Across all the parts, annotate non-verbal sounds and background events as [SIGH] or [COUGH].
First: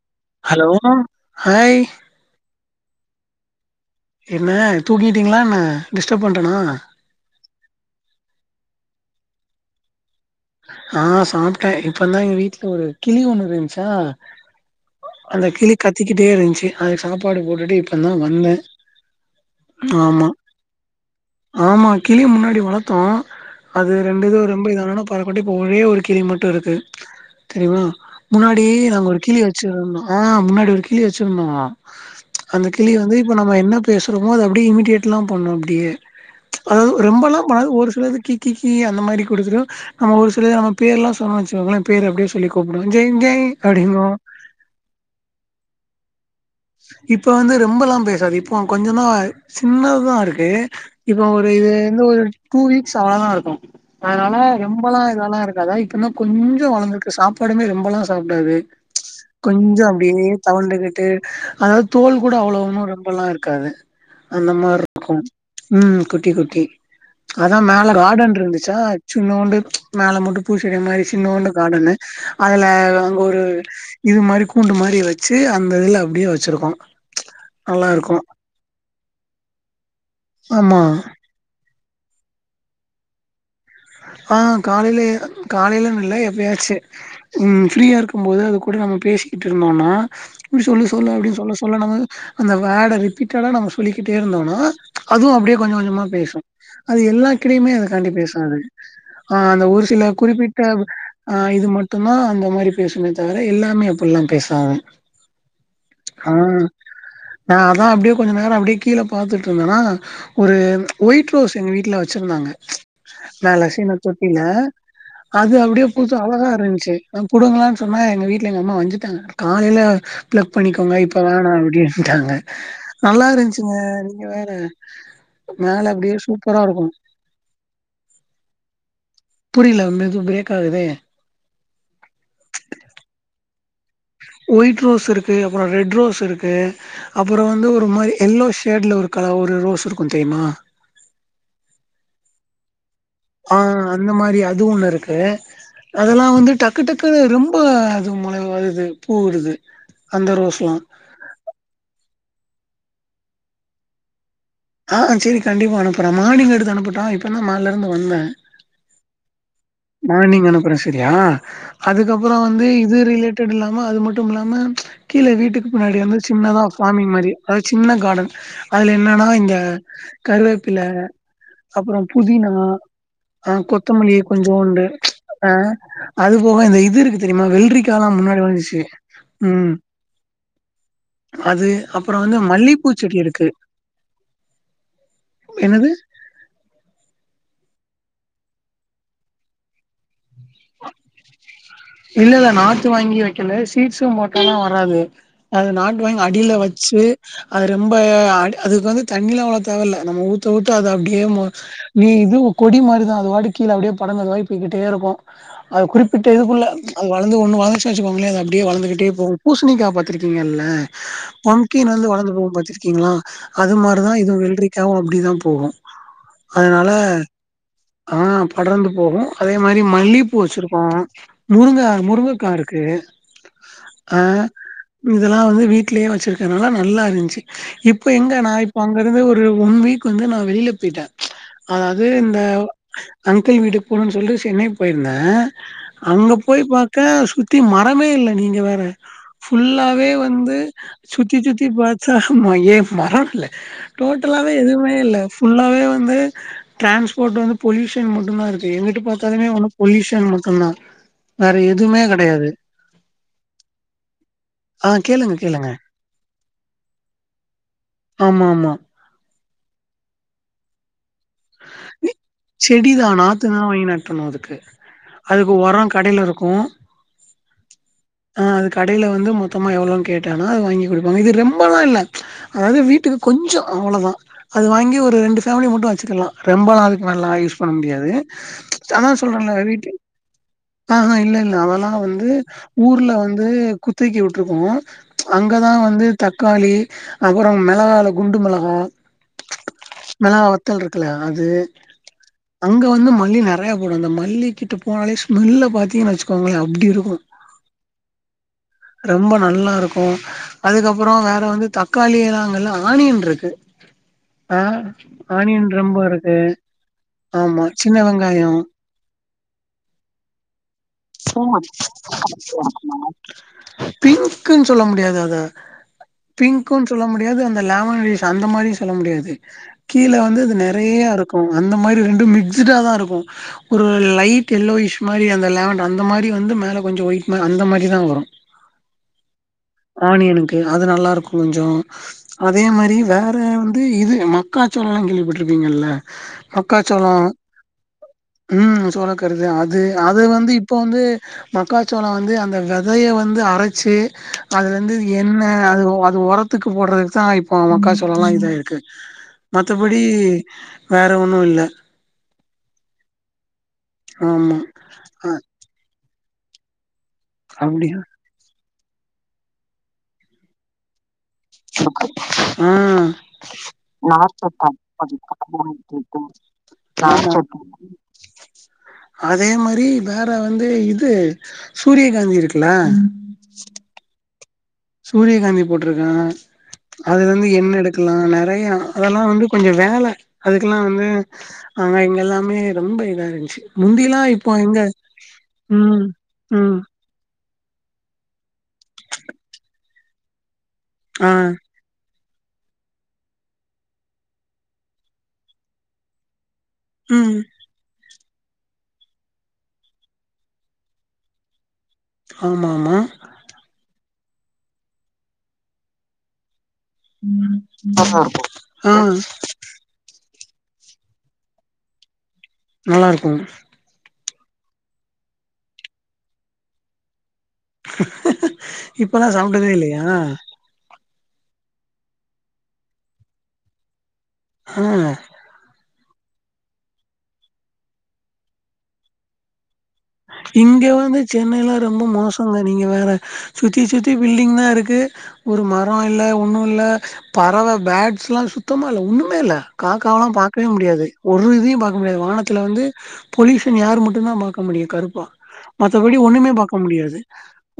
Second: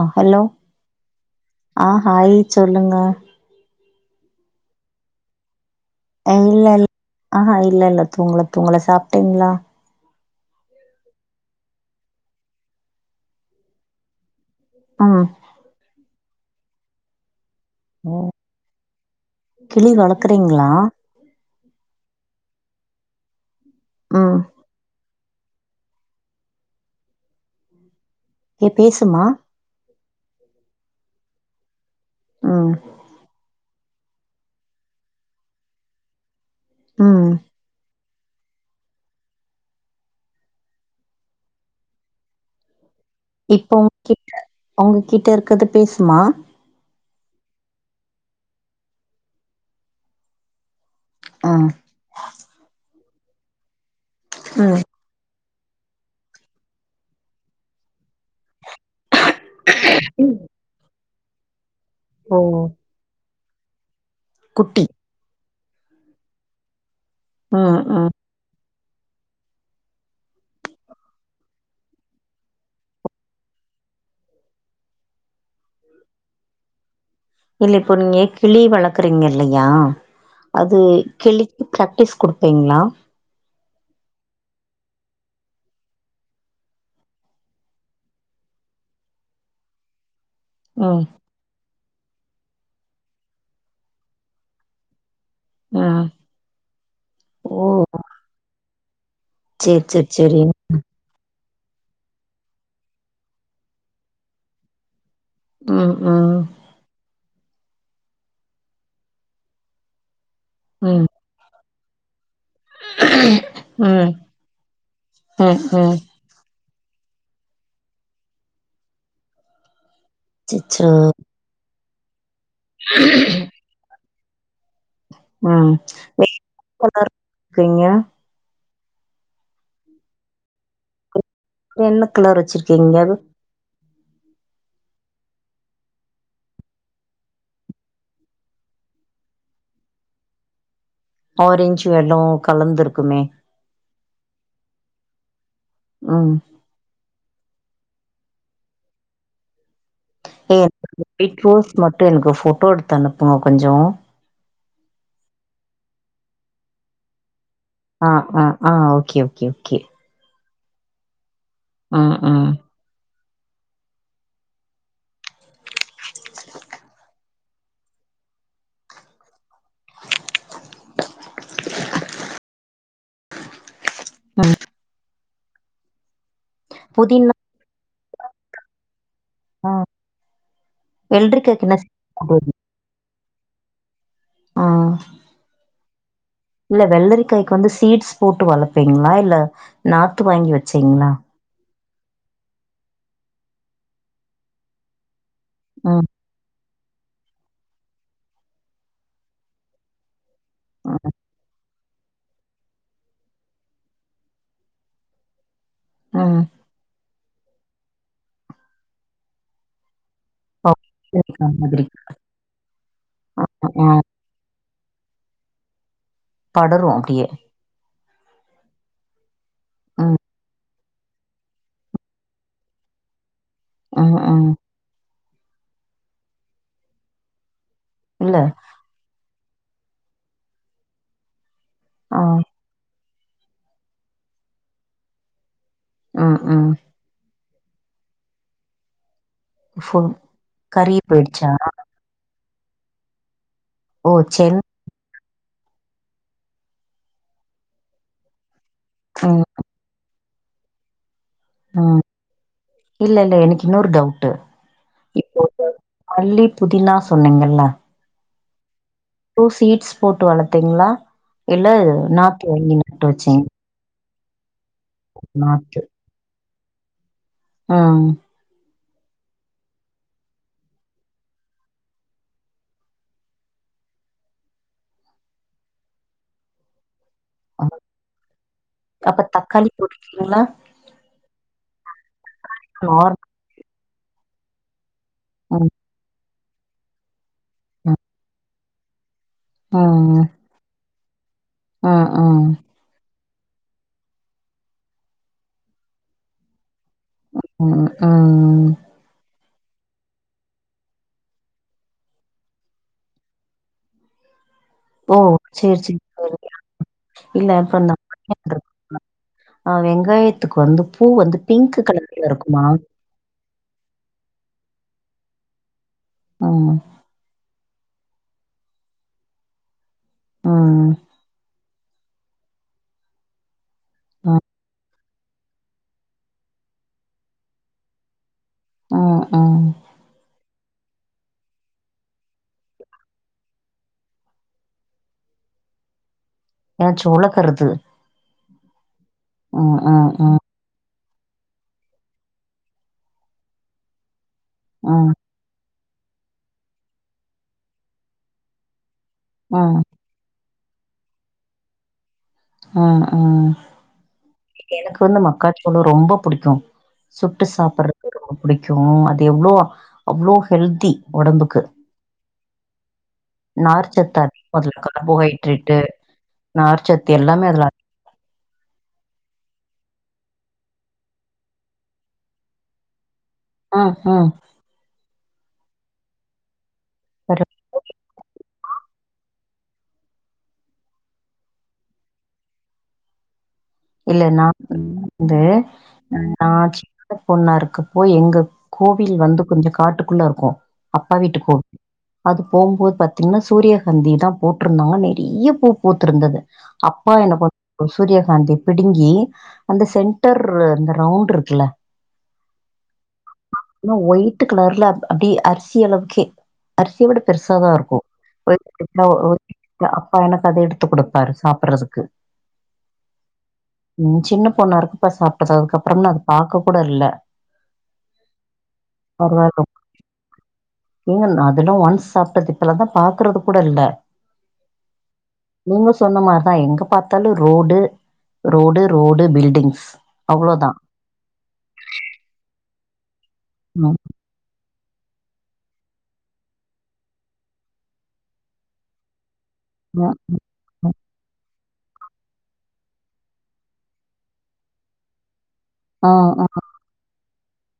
ஆ hello hi ஆ hi சொல்லுங்க. என்ன தூங்கிட்டீங்களா என்ன டிஸ்டர்ப் பண்ட்டனா இல்ல இல் ஆஹா இல்ல இல்ல தூங்கல தூங்கல சாப்டீங்களா ஆ சாப்ட்டே இப்பதா எங்க வீட்ல ஒரு கிளி ஒண்ணு இருந்துச்சா ஆ அந்த கிளி கத்திக்கிட்டே இருன்ச்சு அதுக்கு சாப்பாடு போட்டுட்டு இப்ப இப்பதா ஓ வந்தே கிளி ஆமா வளக்குறீங்களா ஆமா கிளி முன்னாடி வளத்தோ அது ரெண்டு இது ம் ரொம்ப இதானான பரக்கவுட்டு இப்ப ஒரே ஒரு கிளி மட்டு இருக்கு தெரியுமா முன்னாடி ஏ நாங்க ஒரு பேசுமா கிளி வச் வெச்சுருந்தோ முன்னாடி ஒரு கிளி வெச்சிருந்தோ அந்த ம் கிளி வந்து இப்ப நம்ம என்ன பேசுறோமோ அது அப்படி இமிட்டெட்ல்லா பண்ணு அப்டியே அதாவது ம் ரொம்பெல்லாம் ப ஒரு சிலது கி கி கி அந்த மாரி குடுத்துரு நம்ம ஒரு சிலது நம்ம பேர்லா சொன்னா வெச்சுகங்ளே பேர் அப்டியே சொல்லி கூப்டுவே ஜெய்ன் ஜெ இப்போ உங் கிட்ட உங்ககிட்ட இருக்கறது பேசுமா இப்ப வந்து ரெம்பல்லா பேசாது இப்போ கொஞ்சந்தா சின்னதுதா இருக்கு இப்போ ஒரு இது ம் வந்து ஒரு டூ வீக்ஸ் அவ்ளதா இருக்கும் அதனால ம் ரொம்பெலா இதெல்லா இருக் அதா இப்பந்தா கொஞ்சோ வளந்தருக்கு சாப்பாடுமே ரொம்பெல்லா சாப்பிடாது கொஞ்சோ அப்டியே தவண்டுகிட்டு அதாவது தோல் கூட ஓ அவ்வள ஒன்னும் ரொம்பல்லா இருக்காது அந்த குட்டி மார்ருக்கு ம் குட்டி குட்டி அதா ம் மேல ம் காடன் இருந்துச்சா சின்னோண்டு மேல மட்டு பூச்செடி மாரி சின்னோண்டு காடனு அதுல அங்கொரு இது மாரி கூண்டு மாரி வெச்சு அந்த இதுல அப்டியே வெச்சிருக்கோ இல்ல இப்போ நீங்க கிளி வளக்குறீங்க இல்லையா அது ஆமா கிளி பிராக்டிஸ் குடுப்பீங்ளா ஆ காலைல காலைலன் இல்ல எப்பயாச்சு ம் ஃப்ரீயா இருக்கும் போது அது கூட நம்ம பேசிக்கிட்டு இருந்தோனா இப்டி சொல்லி ம் சொல்ல அப்டி சொல்ல சொல்ல நம்ம அந்த வேட ரிப்பீட்டடா நம்ம சொல்லிக்கிட்டே இருந்தோன்னா அதுவும் அப்டியே கொஞ்ச ம் கொஞ்சமா பேசும் அது எல்லா ஓ கிடைய்மே அதுகாண்டி பேசாது ஆ அந்த சேரி ஒரு சேரி சில சேரி குறிப்பிட்ட ஆ இது மட்டுந்தா அந்த மாரி பேசுமே தவிர எல்லாமே அப்பல்லா பேசாது ம் ஆ ம் நா அதா அப்டியே கொஞ்ச நேரோ அப்டியே கீழ பாத்துட்ருந்தன்னா ஒரு ம் ஒயிட் ரோஸ் எங்க வீட்ல வச்சிருந்தாங்க மேல சீன ம் தொட்டிங்க அது ம் ம் அப்டியே பூத் அவ்ள தா இருந்துச்சு நாங் புடுங்களான் சொன்னே எங்க வீட்ல எங்கம்மா வஞ்சிட்டாங்க காலைல ப்ளக் அச்சச்சோ பண்ணிக்கோங்க இப்ப வேணா அப்டின்ட்டாங்க நல்லா இருந்ச்சுங்க நீங்க வேற ம் மேல அப்டியே சூப்பரா இருக்கு [INAUDIBLE] இருக்கிறீங்க புரிய்ல மெது பிரேக் ஆகுதே என்ன கலர் வச்சிருக்கீங்கள் ஒயிட் ரோஸ் இருக்கு அப்றோ ரெட் ரோஸ் இருக்கு அப்பறோ வந்து ஒரு மாரி எல்லோ ஷேட்ல ஒரு கல ஒரு ரோஸ் இருக்கும் தெரியுமா ஆரஞ்ச் வெல்லோ கலந்துருக்குமே ஆ அந்த மாரி அது ஒண்ணு இருக்கு அதெல்லா ம் வந்து ட க்கு டக்கு ரொம்ப அது மொளை வருது பூ விடுது அந்த ரோஸ்லா [INAUDIBLE] ஒயிட் ரோஸ் மட்டு எனக்கு போட்டோ எடுத்து அனுப்புங்க கொஞ்சோ ஆ செரி கண்டிப்பா அனுப்புறே மார்னிங் எடுத்து அனுப்புட்டா இப்ப தா மால்ல ஆ ஆ ஆ ஓகே ஓகே ஓகே மார்னிங் அனுப்புறே சரியா ம் அதுக்கப்பறோ ம் வந்து இது ரிலேட் டிடுலாம அது மட்டும் இல்லாம கீழ வீட்டுக்கு பின்னாடி வந்து சின்னதா ஃபார்மிங் மாரி அது சின்ன காடன் அதுல என்னன்னா இந்த கருவேப்பில அப்றோ புதினா ஆ கொத்தமல்லி ம் கொஞ்சோண்டு ஆ அது போக இந்த இது இருக்கு புதினா தெரியுமா வெள்ரிக்காலா முன்னாடி வளந்துச்சு ஆ ம் வெள்ளரிக்காய்க்கு அது என்ன சீட்ஸ் அப்பறோ வந்து போடுவீங்க? மல்லி பூச்சட்டி இருக்கு ஆ என்னது இல்ல வெள்ளரிக்காய்க்க வந்து சீட்ஸ் போட்டு வளப்பீங்ளா இல்ல நாத்து வாங்கி வெச்சீங்ளா இல்ல இல்ல நாத்து வாங்கி வைக்கல சீட்ஸும் போட்டோனோ வராது அது நாத்து ம் வாங்கி அடில வச்சு அது ரொம்ப அதுக்கு வந்து தண்ணியிலா அவ்ளோ தேவல்ல நம்ம ஊத்த ஊத்த அது ம் அப்டியே நீ இது கொடி மாரிதா அது வாட்டு கீழ அப்படியே படங்கறது அதுவாய் போய்கிட்டே இருக்கு அது குறிப்பிட்ட ம் இதுக்குள்ள அது வளந்து ஒன்னு வளந்துச்சு வச்சுக்கோங்களே அது அப்டியே வளந்துகிட்டே போகு பூசணிக்கா பா த்துருக்கீங்கல்ல ஓகே மாதிரி பம்கின் வந்து வளந்து போகு பாத்திருக்கீங்களா ஆ அது ஆ மாரிதா இதுவு வெல்ரிக்காகவு அப்டிதா போகும் படரு அதனால அப்டியே ஆ படர்ந்து போகும் அதே மாரி ம் மல்லி பூ வச்சிருப்போ முருங்கை முருங்கைக்கா இருக்கு ஆ ம் ம் இதெல்லா வந்து வீட்லயே வச்சிருக்கனால நல்லா இருந்துச்சு இப்ப எங்க இல்ல நா அங்கறந்து ஒரு ஒன் வீக் வந்து நா வெளியில போயிட்டே அதாவது ஆ இந்த அங்கிள் வீட்டுக்கு போகணுன்னு சொல்லிட்டு சென்னை போயிருந்தே அங்க ம் போய் ம் பாத் கா சுத்தி மரமே இல்ல நீங்க வேற ஃபுல் ஃபுல்லாவே வந்து கறி சுத்தி போயிடுச்சா சுத்தி பாத்தா ஏ மரோ இல்ல ஓ டோட்டலாவே சென் எதுவுமே இல்ல ஃபுல்லாவே வந்து ட்ரான்ஸ்போர்ட் வந்து பொல்யூஷன் மட்டுந்தா இருக்கு எங்கிட்டு ம் பாத்தாலுமே ஒண்ணும் பொல்யூஷன் மட்டுந்தா வேற எதுவுமே ம் கெடையாது இல்ல இல்ல எனக்கு இன்னொரு டவுட்டு ஆ கேளுங்க இப்போ கேளுங்க. மல்லி புதினா சொன்னிங்கல்ல ஆமா ஆமா டூ சீட்ஸ் போட்டு வளத்தீங்களா இல்ல நா செடி தா நாத்துதா வாங்கி நாட்டணு அதுக்கு அதுக்கு நாத்து ஒரோ கடையில இருக்கு ம் ஆ அது கடையில வந்து மொத்தமா எவ்வளன்னு கேட்டனா அது வாங்கி குடுப்பாங்க இது ரெம்பல்லா இல்ல அதாவது வீட்டுக்கு கொஞ்ச அவ்வளதா அது வாங்கி ஒரு ரெண்டு ஃபேமிலி மட்டு வச்சுக்கலா ரொம்பெல்லா அதுக்கு மேல [UNINTELLIGIBLE] பண்ண முடியாது அதா அப்ப சொல்றேன்ல தக்காளி வீட்டு போட்டுருக்கீங்களா ஆஹா இல்ல இல்ல அதெல்லா வந்து ஊர்ல நார் வந்து குத்தைக்கு விட்ருக்கோ ம் அங்கதா வந்து தக்காளி அப்பரம் ம் மெளகால குண்டு மெளகா மெளகா வத்தல் இருக்குல்ல அது ஆ ஆ அங்கே வந்து மல்லி நெறையா போடு அந்த மல்லிக்கிட்ட போனாலே ஸ்மெல்ல பாத்திங்கு வச்சுக்கோங்களே அப்டி இருக்கு ம் ஆ ரெம்ப நல்லா இருக்கு அதுக்கப்பறோ வேற வந்து தக்காளி நாங்கலா ஆனியன் இருக்கு ஆ ஓ ஆனியன் சேரி சேரி ரொம்போ இருக்கு சேரி ஆமா சின்ன வெங்காயோ அ வெங்காயத்துக்கு வந்து பூ வந்து பிங்க்கு கலர்ல இருக்குமா பிங்க்ன்னு சொல்ல முடியாது அத ம் பிங்க்குன்னு சொல்ல முடியாது அந்த லெமன் ஷ் அந்த மாதிரியு சொல்ல முடியாது கீழ வந்து இது ம் நெறையா இருக்கு அந்த மாரி ரெண்டு மிக்ஸ்டா தா இருக்கு ஒரு ஆ லைட் எல்லோ இஷ் மாரி அந்த லேமண்ட அந்த மாரி வந்து மேல கொஞ்ச ஒயிட் அந்த மாரிதா வரு ம் ம் ஆனியனுக்கு அது நல்லாருக்கு கொஞ்ச அதே மாரி வேற வந்து இது மக்காச்சோளல்லா கேள்விப்பட்ருக்கீங்கல்ல ஏதாச்சு மக்காச்சோளம் உழக்கறது ம் சோளக்கருது ம் அது ம் அது ம் வந்து இப் இப்போ வந்து மக்காச்சோள வந்து அந்த வெதைய வந்து அரைச்சு அது வந்து ம் என்ன அது அது ஒரத்துக்கு போடுறதுக்குதா இப்போ மக்காச்சோளல்லா இதாயிருக்கு ம் மத்தப அப்டி வேற ஒண்ணு இல்ல ம் ம் ஆமா எனக்கு வந்து அ மக்காச்சோளம் ரொம்ப புடிக்கும் சுட்டு அப்டியா சாப்பறது ரொம்ப பிடிக்கு அது எவ்வளோ அவ்வளோ ஹெல்தி ஒடம்புக்கு ம் நார்ச்சத்து ந சொ அதிகோ [UNINTELLIGIBLE] அதுல கார்போஹைட்ரேட்டு காசு நார்ச்சத்து இல்லன் எல்லாமே அதுல அதிகம். சொல்ட்டு அதே மாரி வேற வந்து இது சூரியகாந்தி இருக்குல ஆ ஆ சூரியகாந்தி போட்ருக்க சரி அதுலருந்து எண்ணெ எடுக்கலா நேர் நெறையா அதெல்லா வந்து கொஞ்ச வேல அதுக்கெல்லா வந்து அங்க இங்க எல்லாமே ரொம்ப இதா இருந்துச்சு முந்திலா இல்ல நா இப்போ எங்க வந்து ம் ஆ ம் ஆட்சி பொண்ணா இருக்கு போயி எங்க கோவில் வந்து கொஞ்ச காட்டுக்குள்ள இருக்கு அப்பா வீட்டு கோவ் உம் அது போம்போது பாத்தீங்னா சூரியகாந்திதா போட்ருந்தோ நெறைய பூ பூத்திருந்தது அப்பா என்ன ம் [INAUDIBLE] சூரியகாந்தி பிடுங்கி அந்த சென்டர் அந்த ரவுண்ட்ருக்குல்ல ஆமா ஆமா இன்னு ஒயிட்டு கலர்ல அப்டியே அரிசி அளவுக்கே அரிசிய விட பெருசா தா இருக்கு ஆ [INAUDIBLE] ஒர் அப்பா எனக்கு அத எடுத்து குடுப்பாரு சாப்புட்றதுக்கு நல்லாருக்குங்க ம் சின்ன பொண்ணா இருக்கப்ப சாப்பிட்டது அதுக் அப்புறம் அது பாக்க கூட இல்ல இப்பல்லா சாப்ட்டதே இல்லையா ஏன் அதெல்லா ஒன்ஸ் சாப்ட்டது இப்பெல்லா தா பாக்குறது கூட இல்ல ஆ நீங்க சொன்ன மாரிதா எங்க பாத்தாலு ரோடு ரோடு ரோடு பில்டிங்ஸ் அவ்ளோதா இங்க வந்து சென்னைலா ரொம்ப மோசங்க நீங்க வேற சுத்தி சுத்தி பில்டிங் தா இருக்கு ஒரு மரோ இல்ல ஒன்னு இல்ல பறவ பேட்ஸ்லா சுத்தமா இல்ல ஒண்ணுமே இல்ல காக்காவலா ம். பாக்கவே ம். முடியாது ஒரு இதையு பாக்க முடியாது வானத்துல வந்து பொலியூஷன் ஏர் மட்டுந்தா பாக்க இப்ப முடியு கருப்பா ஆ, மத்தபடி ஆ, ஒன்னுமே பாக்க முடியாது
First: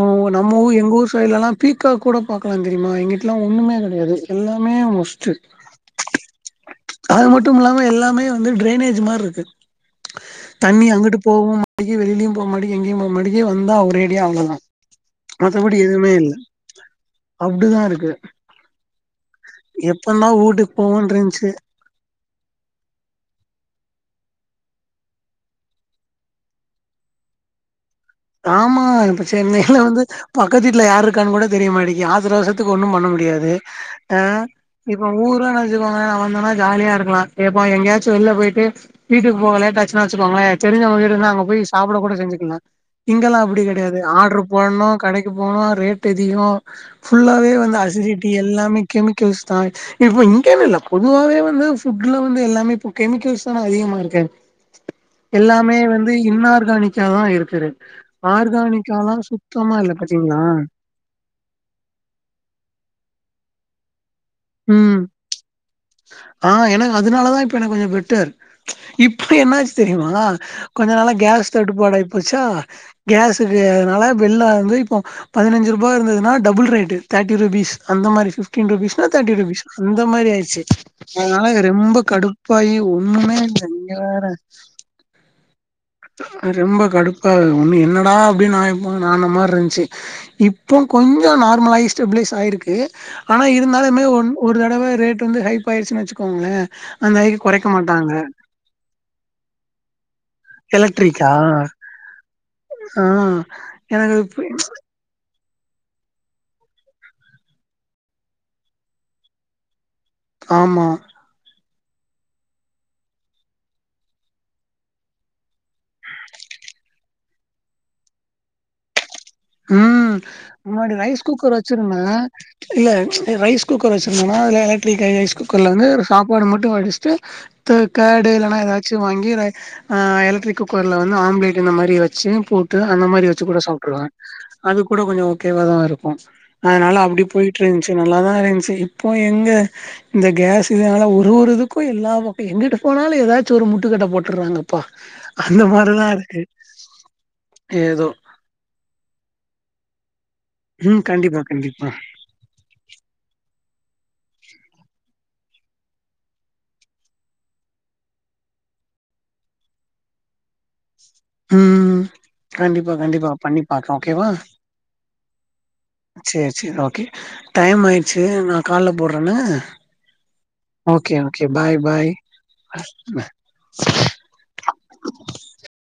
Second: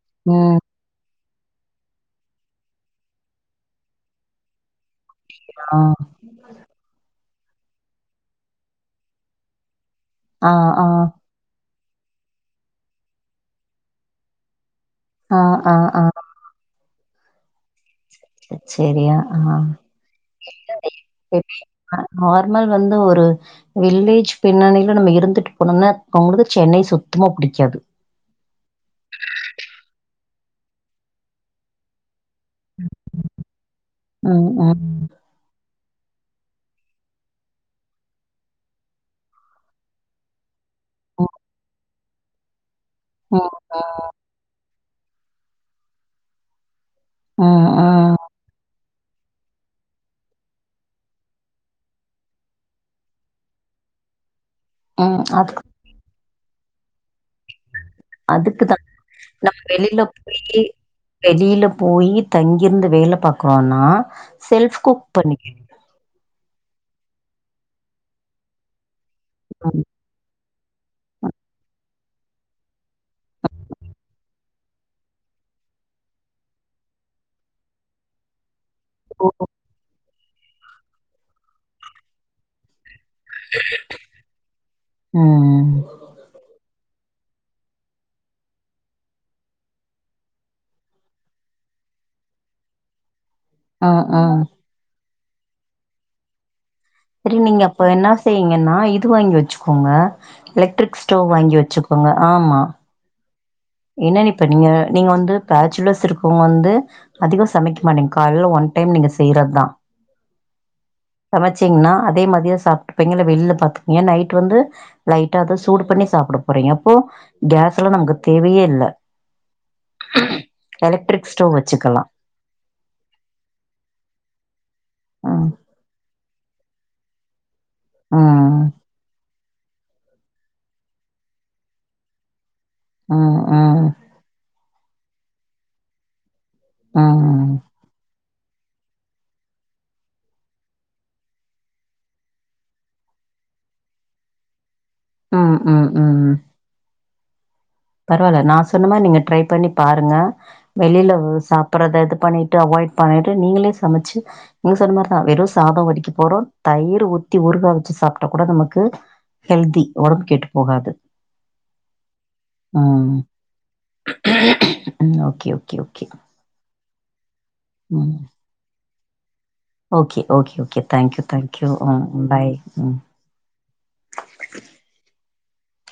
ம் நம்ம ஊரு எங்க ஊரு இப்ப இல்லனா பீக்காக் கூட பாக்கலா தெரியுமா இங்கிட்லா ஒன்னுமே கெடையாது எல்லாமே மோஸ் ஆ, அது மட்டுமில்லாம எல்லாமே வந்து ட்ரைனேஜ் மார்ருக்கு ஆ, ஆ, தண்ணி அங்கிட்டு போகவு மட்டிக்கிது வெளியிலயு போக மாடிக்கி எங்கேயு போ மாட்டிக்கி வந்தா அவ ஒரேடியா அவ்ளோ தா ஆ, ஆ, மத்தபடி ஆ. எதுவுமே இல்ல அப்டிதா இருக்கு சரி, சரி. ஆ. எப்பனா வீட்டுக்கு போவோன்ருந்துச்சு அ நார்மல் வந்து ஒரு வில்லேஜ் பின்னணியில நம்ம இருந்துட்டு போனோம்னா அவங்களுக்கு சென்னை சுத்தமா புடிக்காது ஆமா இப்ப சென்னையில வந்து பக்கத்து வீட்டுல யார்ருக்கான்னு கூட தெரிய மாட்டிக்கி ஆத்தர அவசத் த்துக்கு ஒன்னும் பண்ண முடியாது ஆ ம், ம், இத் நம்ம ஊர நெனைச்சுக்கோங்க நா வந்தனா ஜாலியா இருக்கலா ஏப்பா எங்கயாச்சு வெளில போயிட்டு வீட்டுக்கு போக லேட்டாச்சுனா வச்சுக்கோங்களே தெரிஞ்சவ்ங்க வீடு ம், இருந்தா அங்க போயி சாப்ட கூட செஞ்சுக்கலா ம், இங்கலா அப்டி கெடையாது ம், ஆர்ட்ரு போடணு கடைக்கு போனு ரேட் அதிகோ ஃபுல்லாவே ம், வந்து ம், அசிடிட்டி எல்லாமே கெமிக்கல்ஸ் தா இப்ப இங்கென்னு இல்ல பொதுவாவே வந்து ஃபுட்ல வந்து எல்லாமே இப்ப கெமிக்கல்ஸ் தான அதிகமா இருக்கு ம். அதுக்கு எல்லாமே வந்து இன்னார்கானிக்கா தா இருக்குரு அதுக்கு தான் ஆர்கானிக்காலா சுத்தமா இல்ல பாத்தீங்ளா வெளில போயி தங்கிருந்து வேல பாக்குறோனா செல்ஃப் ம் குக் பண்ணிக்க ஆ எனக்கு அதனாலதா இப்ப எனக்கு கொஞ்ச பெட்டர் இப்ப என்னாச்சு ம். தெரியுமா கொஞ்ச நாளா கேஸ் தட்டுப்பாடாயி போச்சா கேஸுக்கு அதனால வெள்ல வந்து இப்போ பதினஞ்சு ருபா இருந்ததுனா டபுல் ரேட்டு தேடிருபீஸ் அந்த மாரி ஃபிஃப்டின் ருபீ ல்லனா தேர்ட்டி ருபீஸ் அந்த மாரி ஆயிட்ச்சு அதனால இதுரொம்ப கடுப்பாயி ஒன்னுமே இல்ல நீங்க வேற ம் ரொம்ப கடுப்பாகுது ஒண்ணு என்னடா அப்டின்னு நஇப்போ நான மாரி இருந்துச்சு இப்போ கொஞ்சோ நார்மலாயி ஸ்டெபிலைஸ் ஆயிருக்கு ஆனா அ, இருந்தாலுமே ஆ. ஒன் ஒரு தடவ ரேட் வந்து ஹைப் ஆயிருச்சுன் வெச்சுக்கோங்களே அந்த ஐக்கு கொறைக்க மாட்டாங்க ங்கன்னா இது வாங்கி வெச்சுக்கோங்க எலக்ட்ரிக் ஸ்டவ் வாங்கி எலக்ட்ரிக்கா வெச்சுக்கோங்க ஆமா ஆ எனக்கு அது என்னன்னு இப்ப புரி நீங்க நீங்க வந்து பேச்சுலர்ஸ் இருக்கவ்ங் வந்து அதிகம் சமைக்க மாட்டீங்க கால்ல ஒன் டைம் நீங்க செய்யறது தா ஆமா சமைச்சிங்கன்னா அதே மதியம் சாப்ட்டுப்பீங்க இல்ல வெள்ல பாத்துப்பீங்க நைட் வந்து லைட் ட்டாதா சூடு பண்ணி சாப்பிட போறீங்க அப்போ கேஸுலா நமக்கு தேவையே இல்ல ம் முன்னாடி ரைஸ் எலக்ட்ரிக் குக்கர் ஸ்டவ் வச்சிருந்த வச்சுக்கலா இல்ல ரைஸ் குக்கர் வச்சிருந்தன்னா இது எலக்ட்ரிக் ரைஸ் ம் குக்கர்ல வந்து சாப்பாடு மட்டு வடிச்சுட்டு த்த கேடு இல்லனா ம் எதா ச்சு வாங்கிறே அ எலக்ட்ரிக் குக்கர்ல வந்து ஆம்லேட்டு இந்த மாரி வெச்ச போட் ட்டு அந்த மாரி ம் வச்சு கூட ம் சாப்ட்டுருவ அது கூட கொஞ்சம் ஓகேவாதா இருக்கு அதனால ம் அப்டி போயிட்டு ம் இருந்துச்சு நல்லாதான் இருந்துச்சு இப்போ எங்க இந்த கேஸ் இதனால ஒரு ஒரு இதுக்கு எல்லா பக்க எங்கிட்டு போனாலு ஏதாச்சு ஒரு முட்டுக்கட்ட போட்டுருறாங்க ப்பா ம் அந்த ம் மாரிலா ம் இருக்கு ஏதோ நா சொன்ன மாரி நீங்க ட்ரை பண்ணி பாருங்க ம் வெளியில கண்டிப்பா கண்டிப்பா சாப்பட்றத இது பண்ணி டு அவாய்ட் பண்ணிட்டு நீங்களே சமச்சு நீங்க சொன்ன மாரிதா வெறும் சாதம் வடிக்க போறோ தயிர் ஊத்தி உருகா வச்சு சாப்ட்டா கூட நமக்கு ஹெல்தி ஒடம்பு கெட்டு போகாது ம் கண்டிப்பா ம் கண்டிப்பா பண்ணி பாக்லா ஓகேவா ம் ஓகே ஓகே ஓகே சேர் சேரி ஓகே டைம் ம் ஆய்ர்ச்சி நா கால்ல போட்றன்ன okay okay okay thank you thank you ம் பாய் ம்